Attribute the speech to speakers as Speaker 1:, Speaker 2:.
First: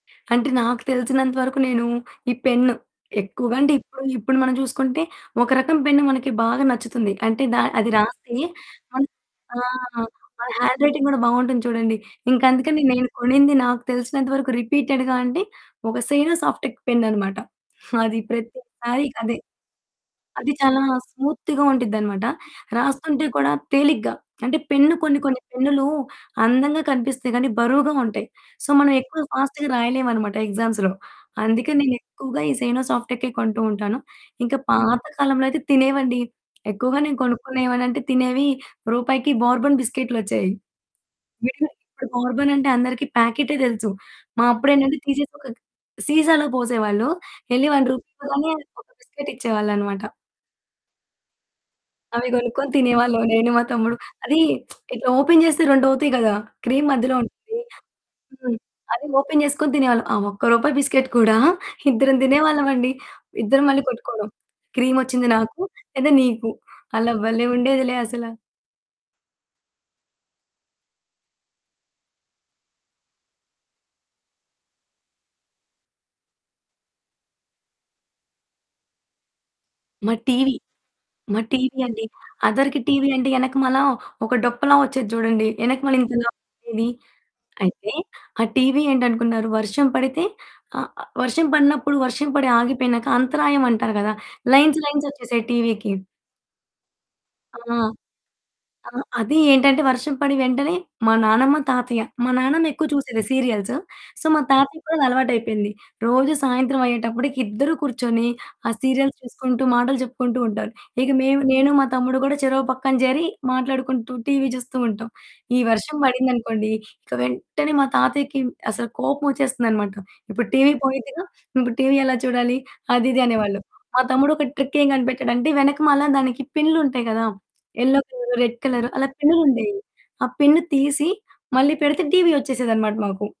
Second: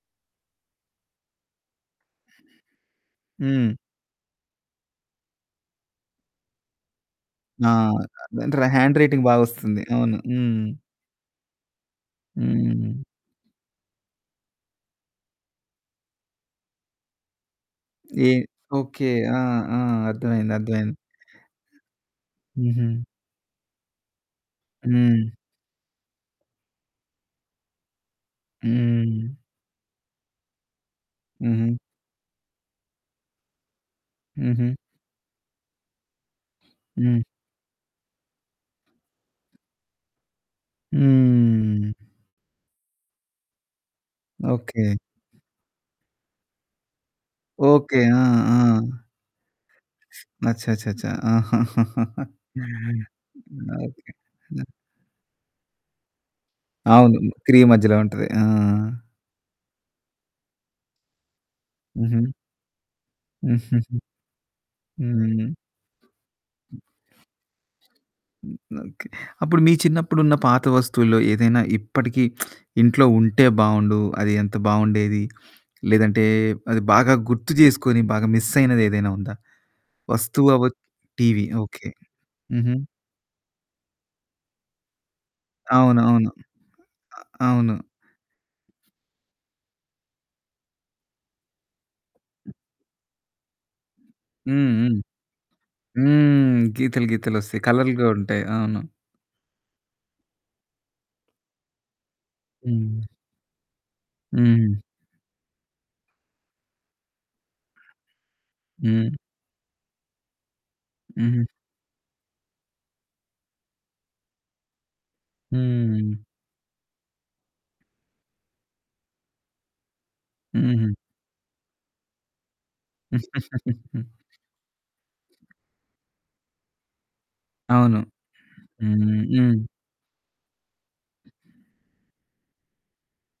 Speaker 1: అంటే నాకు తెలిసినంత వరకు నేను ఈ పెన్ను. ఎక్కువగా
Speaker 2: హ్మ్.
Speaker 1: అంటే ఇప్పుడు ఇప్పుడు మనం చూసుకుంటే, ఒక రకం పెన్ను మనకి బాగా నచ్చుతుంది. అంటే దా
Speaker 2: ఆ!
Speaker 1: అది
Speaker 2: [unintelligible]
Speaker 1: రాసి.
Speaker 2: హ్యాండ్
Speaker 1: మనం
Speaker 2: రైటింగ్
Speaker 1: ఆ!
Speaker 2: బాగొస్తుంది. అవును.
Speaker 1: అది
Speaker 2: హ్మ్.
Speaker 1: హ్యాండ్ రైటింగ్ కూడా బావుంటుంది చూడండి. ఇంక అందుకని
Speaker 2: హ్మ్.
Speaker 1: నేను కొనింది. నాకు తెలిసినంత వరకు రిపీటెడ్‌గా అంటే, ఒక సేయినో సాఫ్టెక్ పెన్ అనమాట. హ్మ్. అది
Speaker 2: ఏ
Speaker 1: ప్రతిసారి
Speaker 2: ఓకే.
Speaker 1: అదే.
Speaker 2: ఆ! ఆ!
Speaker 1: అది
Speaker 2: అర్థమైంది.
Speaker 1: చాలా
Speaker 2: అర్థమైంది.
Speaker 1: స్మూత్‌గా ఉండిద్దనమాట.
Speaker 2: హుహు.
Speaker 1: రాస్తుంటే కూడా తేలిగ్గా. అంటే పెన్ను కొన్ని
Speaker 2: హ్మ్.
Speaker 1: కొన్ని పెన్నులు అందంగా కనిపిస్తాయి కానీ, బరువుగా ఉంటాయి. సో, మనం ఎక్కువ
Speaker 2: హ్మ్.
Speaker 1: ఫాస్ట్‌గా రాయలేము అనమాట ఎగ్జామ్స్‌లో.
Speaker 2: హుహు.
Speaker 1: అందుకే నేను ఎక్కువగా ఈ సేయినో సాఫ్టెక్ కొంటూ ఉంటాను. ఇంకా
Speaker 2: హుహు.
Speaker 1: పాత కాలంలో అయితే తినేవండి. ఎక్కువగా నేను
Speaker 2: హ్మ్.
Speaker 1: కొనుక్కునేవాన్ని అంటే తినేవి రూపాయికి బోర్బన్ బిస్కెట్‌లు వచ్చేవి విడిగా.
Speaker 2: హ్మ్.
Speaker 1: ఇప్పుడు బోర్బన్ అంటే అందరికి ప్యాకెటే తెలుసు. మా
Speaker 2: ఓకే.
Speaker 1: అప్పుడేంటంటే తీసేసి ఒక గ్ సీసాలో పోసేవాళ్ళు. ఎళ్లి 1
Speaker 2: ఓకే.
Speaker 1: రూపీ
Speaker 2: ఆ!
Speaker 1: ఇవ్వగానే
Speaker 2: ఆ!
Speaker 1: ఒక బిస్కిట్ ఇచ్చేవాళ్ళనమాట.
Speaker 2: అచ్చాచచ్చా! ఆహా!
Speaker 1: అవి కొనుక్కొని తినేవాళ్ళం. నేను మా తమ్ముడు.
Speaker 2: ఓకే.
Speaker 1: అది
Speaker 2: హ్మ్.
Speaker 1: ఇట్లా ఓపెన్ చేస్తే 2 అవుతాయి కదా! క్రీమ్ మధ్యలో
Speaker 2: అవును. క్రీ
Speaker 1: ఉంటుంది.
Speaker 2: మధ్యలో ఉంటుంది. ఆ!
Speaker 1: హ్మ్. అది ఓపెన్ చేసుకొని తినేవాళ్ళం. ఆ ఒక్క రూపాయి బిస్కిట్ కూడా ఇద్దరం
Speaker 2: హుహు.
Speaker 1: తినేవాళ్ళం అండి. ఇద్దరు మళ్ళి
Speaker 2: హ్మ్.
Speaker 1: కొట్టుకోవడం. క్రీమోచ్చింది
Speaker 2: హ్మ్.
Speaker 1: నాకు లేదా నీకు. అలా భలే ఉండేదిలే అసల.
Speaker 2: ఓకే. అప్పుడు మీ చిన్నప్పుడు ఉన్న పాత వస్తువుల్లో ఏదైనా ఇప్పటికి ఇంట్లో ఉంటే బావుండు. అది ఎంత బావుండేది. లేదంటే అది బాగా గుర్తు చేసుకొని, బాగా మిస్ అయినది ఏదైనా ఉందా?
Speaker 1: మా
Speaker 2: వస్తువు
Speaker 1: టీవీ
Speaker 2: అవ్వ
Speaker 1: మా
Speaker 2: టీవీ
Speaker 1: టీవీ
Speaker 2: ఓకే.
Speaker 1: అండి.
Speaker 2: హుహు.
Speaker 1: అదవరికి టీవీ అంటే వెనక మల్ల ఒక డొప్పలా వచ్చేది చూడండి. వెనక మళ్ళీ ఇంత
Speaker 2: అవునవును.
Speaker 1: లావుగా ఉండేది.
Speaker 2: ఆహ్ అవును.
Speaker 1: అయితే ఆ టీవీ ఏంటి అనుకున్నారు. వర్షం పడితే ఆహ్, వర్షం పడినప్పుడు వర్షం పడి
Speaker 2: అ!
Speaker 1: ఆగిపోయినాక అంతరాయం అంటారు కదా.
Speaker 2: హ్మ్.
Speaker 1: లైన్స్
Speaker 2: హ్మ్.
Speaker 1: లైన్స్ వచ్చేసాయి టీవీ‌కి.
Speaker 2: హ్మ్. గీతలు గీతలొస్తాయి.
Speaker 1: ఆ!
Speaker 2: కలర్లుగా ఉంటాయి. అవును.
Speaker 1: ఆహ్, అది ఏంటంటే వర్షం పడిన వెంటనే మా నానమ్మ, తాతయ్య, మా నాన్నమ్మ ఎక్కువ
Speaker 2: హ్మ్.
Speaker 1: చూసేది సీరియల్స్. సో మా
Speaker 2: హ్మ్.
Speaker 1: తాతయ్యకి కూడా అది అలవాటు అయిపోయింది. రోజు సాయంత్రం అయ్యేటప్పటికి ఇద్దరు కూర్చొని ఆ
Speaker 2: హ్మ్.
Speaker 1: సీరియల్స్ చూసుకుంటూ మాటలు చెప్పుకుంటూ ఉంటారు. ఇక మేము,
Speaker 2: హుహు.
Speaker 1: నేను మా తమ్ముడు కూడా చెరో పక్కన చేరి మాట్లాడుకుంటూ టీవీ చూస్తూ ఉంటాం. ఈ వర్షం
Speaker 2: హ్మ్.
Speaker 1: పడింది అనుకోండి. ఇక వెంటనే మా తాతయ్యకి అసలు కోపం వచ్చేస్తుందనమాట. "ఇప్పుడు టీవీ
Speaker 2: హుహు.
Speaker 1: పోయిద్దిగా. ఇప్పుడు టీవీ ఎలా చూడాలి?" అది ఇది అనేవాళ్ళు. మా తమ్ముడు ఒక ట్రిక్ ఏం కనిపెట్టాడంటే. వెనక మల దానికి పిన్లుంటాయి కదా! యెల్లో
Speaker 2: అవును.
Speaker 1: కలర్, రెడ్ కలర్ అలా
Speaker 2: హ్మ్.
Speaker 1: పిన్లు
Speaker 2: హ్మ్.
Speaker 1: ఉండేవి. ఆ పిన్ తీసి మళ్ళీ పెడితే టీవీ వచ్చేసేదనమాట మాకు.